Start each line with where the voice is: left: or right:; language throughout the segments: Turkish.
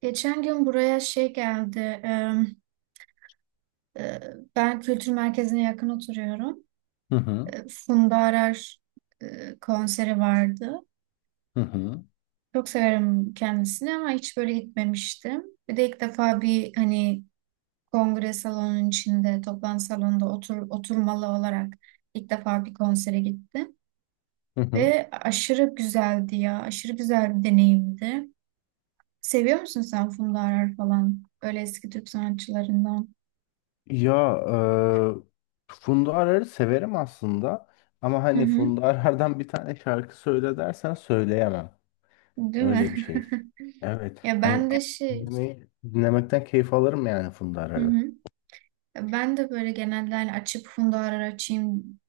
right: Geçen gün buraya şey geldi. E, Ben kültür merkezine yakın oturuyorum.
left: Hı hı.
right: Funda Arar konseri vardı.
left: Hı hı.
right: Çok severim kendisini ama hiç böyle gitmemiştim. Bir de ilk defa bir hani kongre salonunun içinde, toplantı salonunda oturmalı olarak ilk defa bir konsere gittim.
left: Hı hı.
right: Ve aşırı güzeldi ya. Aşırı güzel bir deneyimdi. Seviyor musun sen Funda Arar falan? Öyle eski Türk sanatçılarından.
left: Ya Funda Arar'ı severim aslında ama
right: Hı
left: hani
right: hı.
left: Funda Arar'dan bir tane şarkı söyle dersen söyleyemem.
right: Değil
left: Öyle bir
right: mi?
left: şey. Evet.
right: Ya
left: Hani
right: ben de şey,
left: dinlemekten keyif alırım yani Funda
right: hı
left: Arar'ı.
right: hı. Ya ben de böyle genelde hani açıp Funda Arar açayım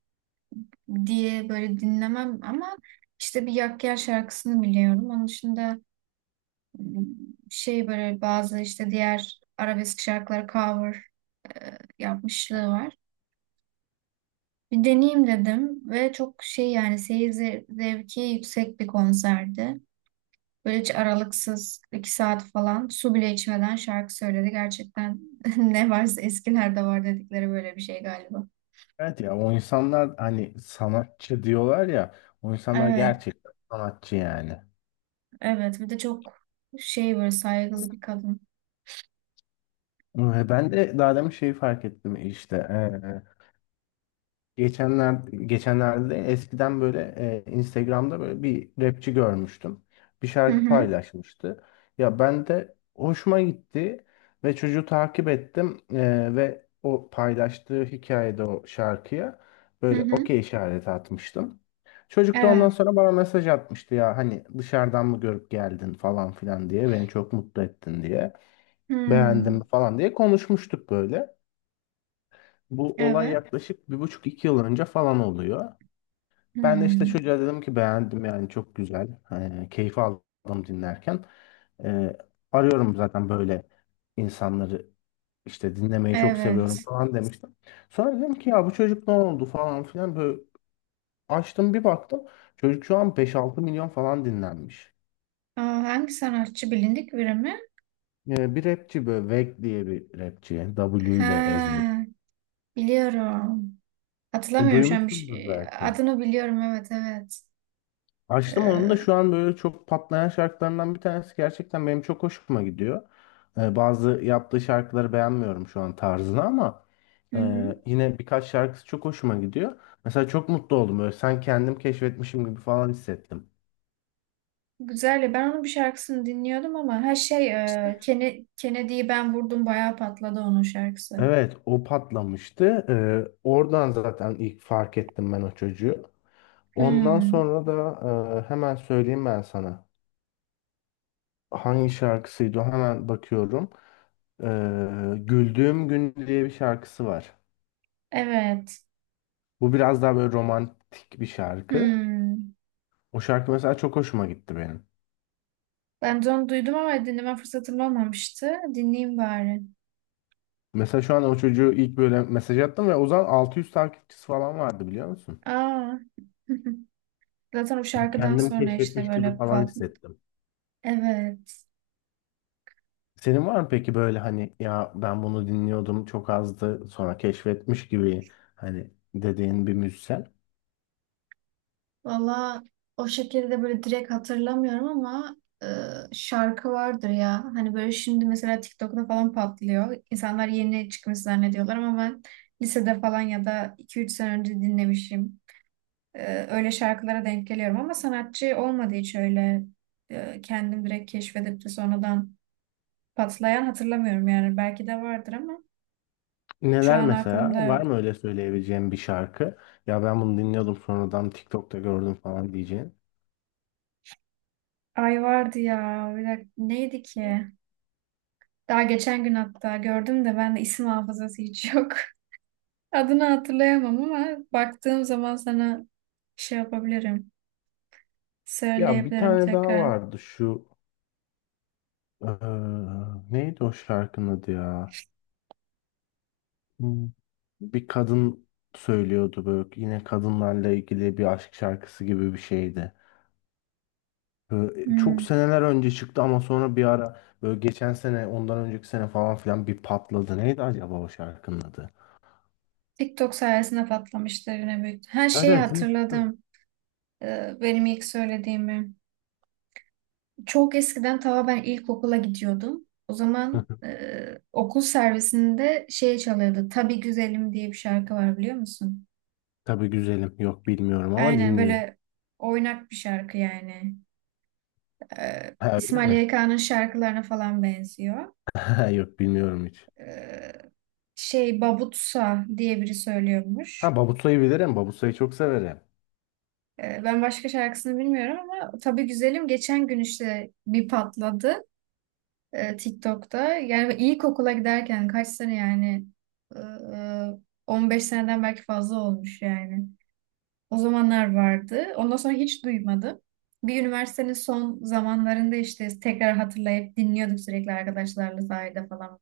right: diye böyle dinlemem ama işte bir Yak Gel şarkısını biliyorum. Onun dışında m, şey böyle bazı işte diğer arabesk şarkıları cover yapmışlığı var. Bir deneyeyim dedim ve çok şey yani seyir zevki yüksek bir konserdi. Böyle hiç aralıksız iki saat falan su bile içmeden şarkı söyledi. Gerçekten ne varsa eskilerde var dedikleri böyle bir şey galiba.
left: Evet ya o insanlar hani sanatçı diyorlar ya o insanlar
right: Evet,
left: gerçekten sanatçı yani.
right: evet. Bir de çok şey böyle saygılı bir kadın.
left: Ve ben de daha demin şeyi fark ettim işte Geçenler, geçenlerde eskiden böyle Instagram'da böyle bir rapçi görmüştüm. Bir
right: Hı
left: şarkı
right: hı,
left: paylaşmıştı. Ya ben de hoşuma gitti ve çocuğu takip ettim. Ve o paylaştığı hikayede o şarkıya
right: hı
left: böyle
right: hı.
left: okey işareti atmıştım. Çocuk da ondan
right: Evet.
left: sonra bana mesaj atmıştı ya hani dışarıdan mı görüp geldin falan filan diye beni çok mutlu ettin diye beğendim
right: Hmm,
left: falan diye konuşmuştuk böyle. Bu olay
right: evet.
left: yaklaşık bir buçuk iki yıl önce falan oluyor. Ben de işte
right: Hmm,
left: çocuğa dedim ki beğendim yani çok güzel. Keyif aldım dinlerken. Ee, Arıyorum zaten böyle insanları işte dinlemeyi çok seviyorum
right: evet.
left: falan demiştim. Sonra dedim ki ya bu çocuk ne oldu falan filan böyle açtım bir baktım. Çocuk şu an beş altı milyon falan dinlenmiş.
right: Aa, hangi sanatçı bilindik biri mi?
left: Bir rapçi böyle Veg diye bir rapçi. W ile yazılır.
right: Ha, biliyorum. Hatırlamıyorum şu an
left: Duymuşsundur belki.
right: adını biliyorum, evet, evet.
left: Açtım onun da
right: Ee,
left: şu an böyle çok patlayan şarkılarından bir tanesi gerçekten benim çok hoşuma gidiyor. Bazı yaptığı şarkıları beğenmiyorum şu an tarzını ama
right: hı
left: e,
right: hı.
left: yine birkaç şarkısı çok hoşuma gidiyor. Mesela çok mutlu oldum böyle sen kendim keşfetmişim gibi falan hissettim.
right: Güzel ya, ben onun bir şarkısını dinliyordum ama her şey Kennedy'yi ben vurdum bayağı patladı onun şarkısı.
left: Evet o patlamıştı. Oradan zaten ilk fark ettim ben o çocuğu. Ondan
right: Hmm,
left: sonra da hemen söyleyeyim ben sana. Hangi şarkısıydı o? Hemen bakıyorum. Güldüğüm Gün diye bir şarkısı var.
right: evet.
left: Bu biraz daha böyle romantik bir şarkı.
right: Hmm.
left: O şarkı mesela çok hoşuma gitti benim.
right: Ben de onu duydum ama dinleme fırsatım olmamıştı. Dinleyeyim bari.
left: Mesela şu an o çocuğu ilk böyle mesaj attım ve o zaman 600 takipçisi falan vardı biliyor musun?
right: Aa. Zaten o şarkıdan
left: Kendimi
right: sonra işte
left: keşfetmiş gibi
right: böyle
left: falan
right: pat.
left: hissettim.
right: Evet.
left: Senin var mı peki böyle hani ya ben bunu dinliyordum çok azdı sonra keşfetmiş gibi hani dediğin bir müzisyen?
right: Valla o şekilde böyle direkt hatırlamıyorum ama e, şarkı vardır ya. Hani böyle şimdi mesela TikTok'ta falan patlıyor. İnsanlar yeni çıkmış zannediyorlar ama ben lisede falan ya da iki üç sene önce dinlemişim. E, öyle şarkılara denk geliyorum ama sanatçı olmadı hiç öyle, kendim direkt keşfedip de sonradan patlayan hatırlamıyorum yani. Belki de vardır ama şu
left: Neler
right: an
left: mesela?
right: aklımda
left: Var
right: yok.
left: mı öyle söyleyebileceğim bir şarkı? Ya ben bunu dinliyordum sonradan TikTok'ta gördüm falan diyeceğin.
right: Ay, vardı ya. Bir dakika, neydi ki? Daha geçen gün hatta gördüm de, ben de isim hafızası hiç yok. Adını hatırlayamam ama baktığım zaman sana şey yapabilirim.
left: Ya bir
right: Söyleyebilirim
left: tane daha
right: tekrar.
left: vardı şu eee, neydi o şarkının adı ya? Hmm, Bir kadın söylüyordu böyle yine kadınlarla ilgili bir aşk şarkısı gibi bir şeydi. Böyle çok
right: Hmm.
left: seneler önce çıktı ama sonra bir ara böyle geçen sene ondan önceki sene falan filan bir patladı. Neydi acaba o şarkının adı?
right: TikTok sayesinde patlamıştır yine büyük. Her
left: Evet,
right: şeyi
left: evet. Hı.
right: hatırladım. Benim ilk söylediğimi. Çok eskiden ta ben ilkokula gidiyordum. O zaman okul servisinde şey çalıyordu. Tabii Güzelim diye bir şarkı var, biliyor musun?
left: Tabii güzelim. Yok bilmiyorum ama
right: Aynen
left: dinleyeyim.
right: böyle oynak bir şarkı yani.
left: Ha, öyle
right: İsmail
left: mi?
right: YK'nın şarkılarına falan benziyor.
left: Ha, yok bilmiyorum hiç.
right: Ee, şey Babutsa diye biri
left: Ha,
right: söylüyormuş.
left: Babusay'ı bilirim. Babusay'ı çok severim.
right: Ben başka şarkısını bilmiyorum ama Tabii Güzelim geçen gün işte bir patladı TikTok'ta. Yani ilkokula giderken kaç sene yani. Ee, 15 seneden belki fazla olmuş yani. O zamanlar vardı. Ondan sonra hiç duymadım. Bir üniversitenin son zamanlarında işte tekrar hatırlayıp dinliyorduk sürekli arkadaşlarla sahilde falan,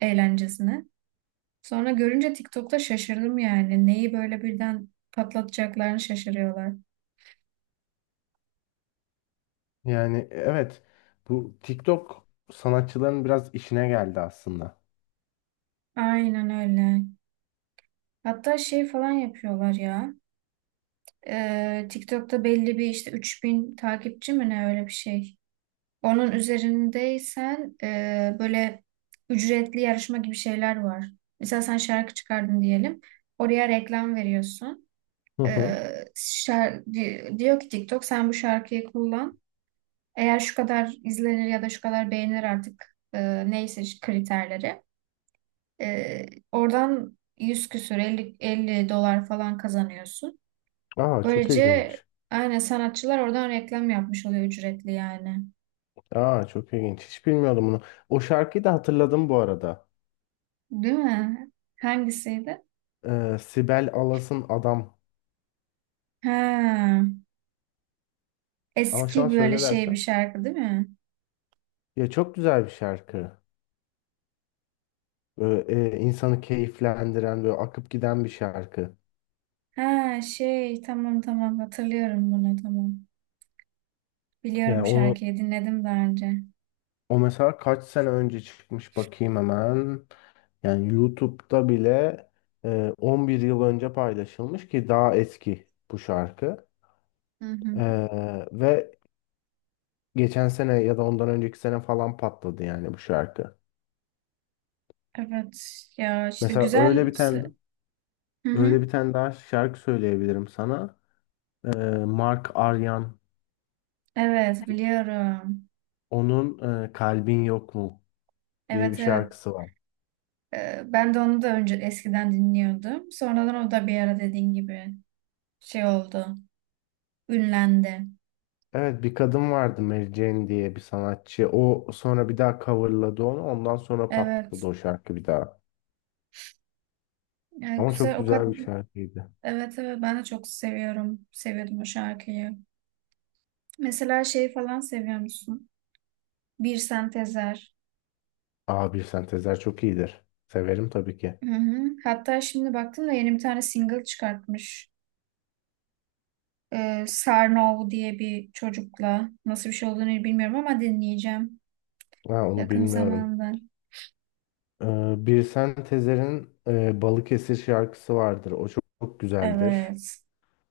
right: eğlencesine. Sonra görünce TikTok'ta şaşırdım yani. Neyi böyle birden patlatacaklarını şaşırıyorlar.
left: Yani evet, bu TikTok sanatçıların biraz işine geldi aslında.
right: Aynen öyle. Hatta şey falan yapıyorlar ya. TikTok'ta belli bir işte 3000 takipçi mi ne, öyle bir şey. Onun üzerindeysen böyle ücretli yarışma gibi şeyler var. Mesela sen şarkı çıkardın diyelim. Oraya reklam veriyorsun.
left: Hı hı.
right: Diyor ki TikTok, sen bu şarkıyı kullan. Eğer şu kadar izlenir ya da şu kadar beğenir artık, neyse kriterleri. E, Oradan 100 küsür, elli, 50 dolar falan kazanıyorsun.
left: Aa, çok
right: Böylece
left: ilginç.
right: aynen sanatçılar oradan reklam yapmış oluyor ücretli yani.
left: Aa, çok ilginç. Hiç bilmiyordum bunu. O şarkıyı da hatırladım bu arada.
right: Değil mi? Hangisiydi?
left: Sibel Alas'ın Adam.
right: Ha,
left: Ama şu an
right: eski böyle
left: söyle
right: şey bir
left: dersen.
right: şarkı değil mi?
left: Ya çok güzel bir şarkı. Böyle, insanı keyiflendiren böyle akıp giden bir şarkı.
right: Ha şey, tamam tamam, hatırlıyorum bunu, tamam.
left: Yani
right: Biliyorum
left: onu
right: şarkıyı, dinledim daha önce.
left: o mesela kaç sene önce çıkmış bakayım hemen. Yani YouTube'da bile 11 yıl önce paylaşılmış ki daha eski bu şarkı.
right: Hı hı.
left: E, ve geçen sene ya da ondan önceki sene falan patladı yani bu şarkı.
right: Evet ya, işte
left: Mesela öyle
right: güzel.
left: bir tane
right: Hı hı.
left: öyle bir tane daha şarkı söyleyebilirim sana. E, Mark Aryan
right: Evet biliyorum.
left: onun Kalbin Yok Mu diye bir
right: Evet, evet.
left: şarkısı var.
right: Ben de onu da önce eskiden dinliyordum. Sonradan o da bir ara dediğin gibi şey oldu. Ünlendi.
left: Evet, bir kadın vardı Mary Jane diye bir sanatçı. O sonra bir daha coverladı onu. Ondan sonra patladı
right: Evet.
left: o şarkı bir daha.
right: Yani
left: Ama çok
right: güzel o kadar.
left: güzel bir şarkıydı.
right: Evet, evet, ben de çok seviyorum. Seviyordum o şarkıyı. Mesela şeyi falan seviyor musun? Bir Sentezer.
left: Aa, bir sentezler çok iyidir. Severim tabii ki.
right: Hı hı. Hatta şimdi baktım da yeni bir tane single çıkartmış. Sarnov diye bir çocukla. Nasıl bir şey olduğunu bilmiyorum ama dinleyeceğim.
left: Ha, onu
right: Yakın
left: bilmiyorum.
right: zamanda.
left: Birsen Sentezer'in Balıkesir şarkısı vardır. O çok, çok güzeldir.
right: Evet.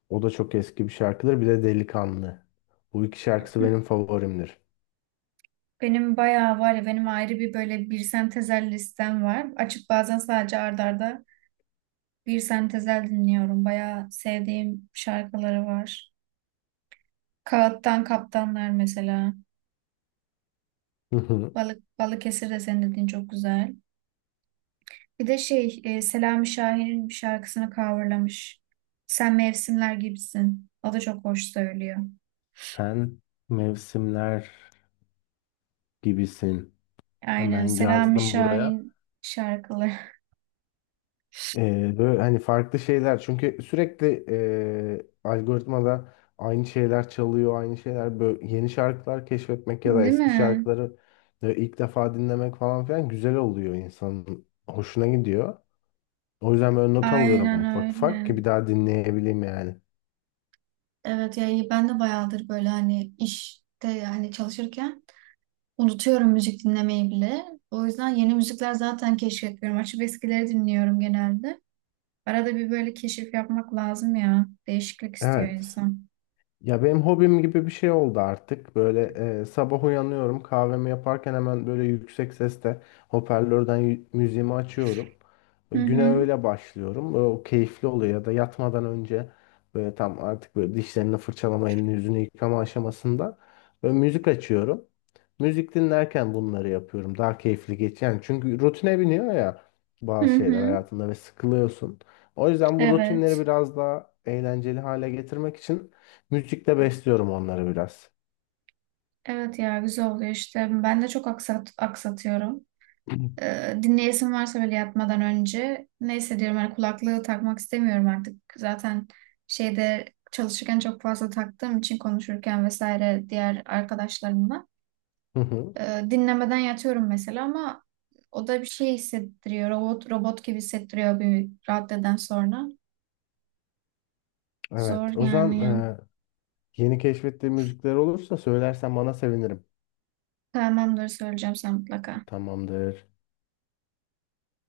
left: O da çok eski bir şarkıdır. Bir de Delikanlı. Bu iki şarkısı benim favorimdir.
right: Benim bayağı var ya, benim ayrı bir böyle bir sentezel listem var. Açıp bazen sadece art arda bir sentezel dinliyorum. Bayağı sevdiğim şarkıları var. Kağıttan Kaptanlar mesela.
left: Hı hı.
right: Balık Balıkesir de senin dediğin çok güzel. Bir de şey, Selami Şahin'in bir şarkısını coverlamış. Sen Mevsimler Gibisin. O da çok hoş söylüyor.
left: Sen mevsimler gibisin.
right: Aynen
left: Hemen
right: Selami
left: yazdım buraya.
right: Şahin şarkıları.
left: Böyle hani farklı şeyler çünkü sürekli algoritmada aynı şeyler çalıyor aynı şeyler, böyle yeni şarkılar keşfetmek ya da
right: Değil
left: eski
right: mi?
left: şarkıları ilk defa dinlemek falan filan güzel oluyor, insanın hoşuna gidiyor. O yüzden böyle not alıyorum
right: Aynen
left: ufak ufak
right: öyle.
left: ki bir daha dinleyebileyim yani.
right: Evet yani, ben de bayağıdır böyle hani işte yani çalışırken unutuyorum müzik dinlemeyi bile. O yüzden yeni müzikler zaten keşfetmiyorum. Açıp eskileri dinliyorum genelde. Arada bir böyle keşif yapmak lazım ya. Değişiklik istiyor
left: Evet.
right: insan.
left: Ya benim hobim gibi bir şey oldu artık. Böyle, sabah uyanıyorum, kahvemi yaparken hemen böyle yüksek sesle hoparlörden müziğimi açıyorum.
right: Hı
left: Güne
right: hı.
left: öyle başlıyorum. Böyle o keyifli oluyor ya da yatmadan önce böyle tam artık böyle dişlerini fırçalama, elini yüzünü yıkama aşamasında böyle müzik açıyorum. Müzik dinlerken bunları yapıyorum. Daha keyifli geçiyor. Yani çünkü rutine biniyor ya
right: Hı
left: bazı şeyler
right: hı.
left: hayatında ve sıkılıyorsun. O yüzden bu rutinleri
right: Evet.
left: biraz daha eğlenceli hale getirmek için müzikle besliyorum onları biraz.
right: Evet ya, güzel oluyor işte. Ben de çok aksatıyorum.
left: Hı
right: Dinleyesim varsa böyle yatmadan önce, neyse diyorum, hani kulaklığı takmak istemiyorum artık. Zaten şeyde çalışırken çok fazla taktığım için, konuşurken vesaire diğer arkadaşlarımla.
left: hı.
right: Dinlemeden yatıyorum mesela ama o da bir şey hissettiriyor. Robot robot gibi hissettiriyor bir raddeden sonra. Zor
left: Evet. O zaman
right: yani.
left: yeni keşfettiğin müzikler olursa söylersen bana sevinirim.
right: Tamamdır, söyleyeceğim sen mutlaka.
left: Tamamdır.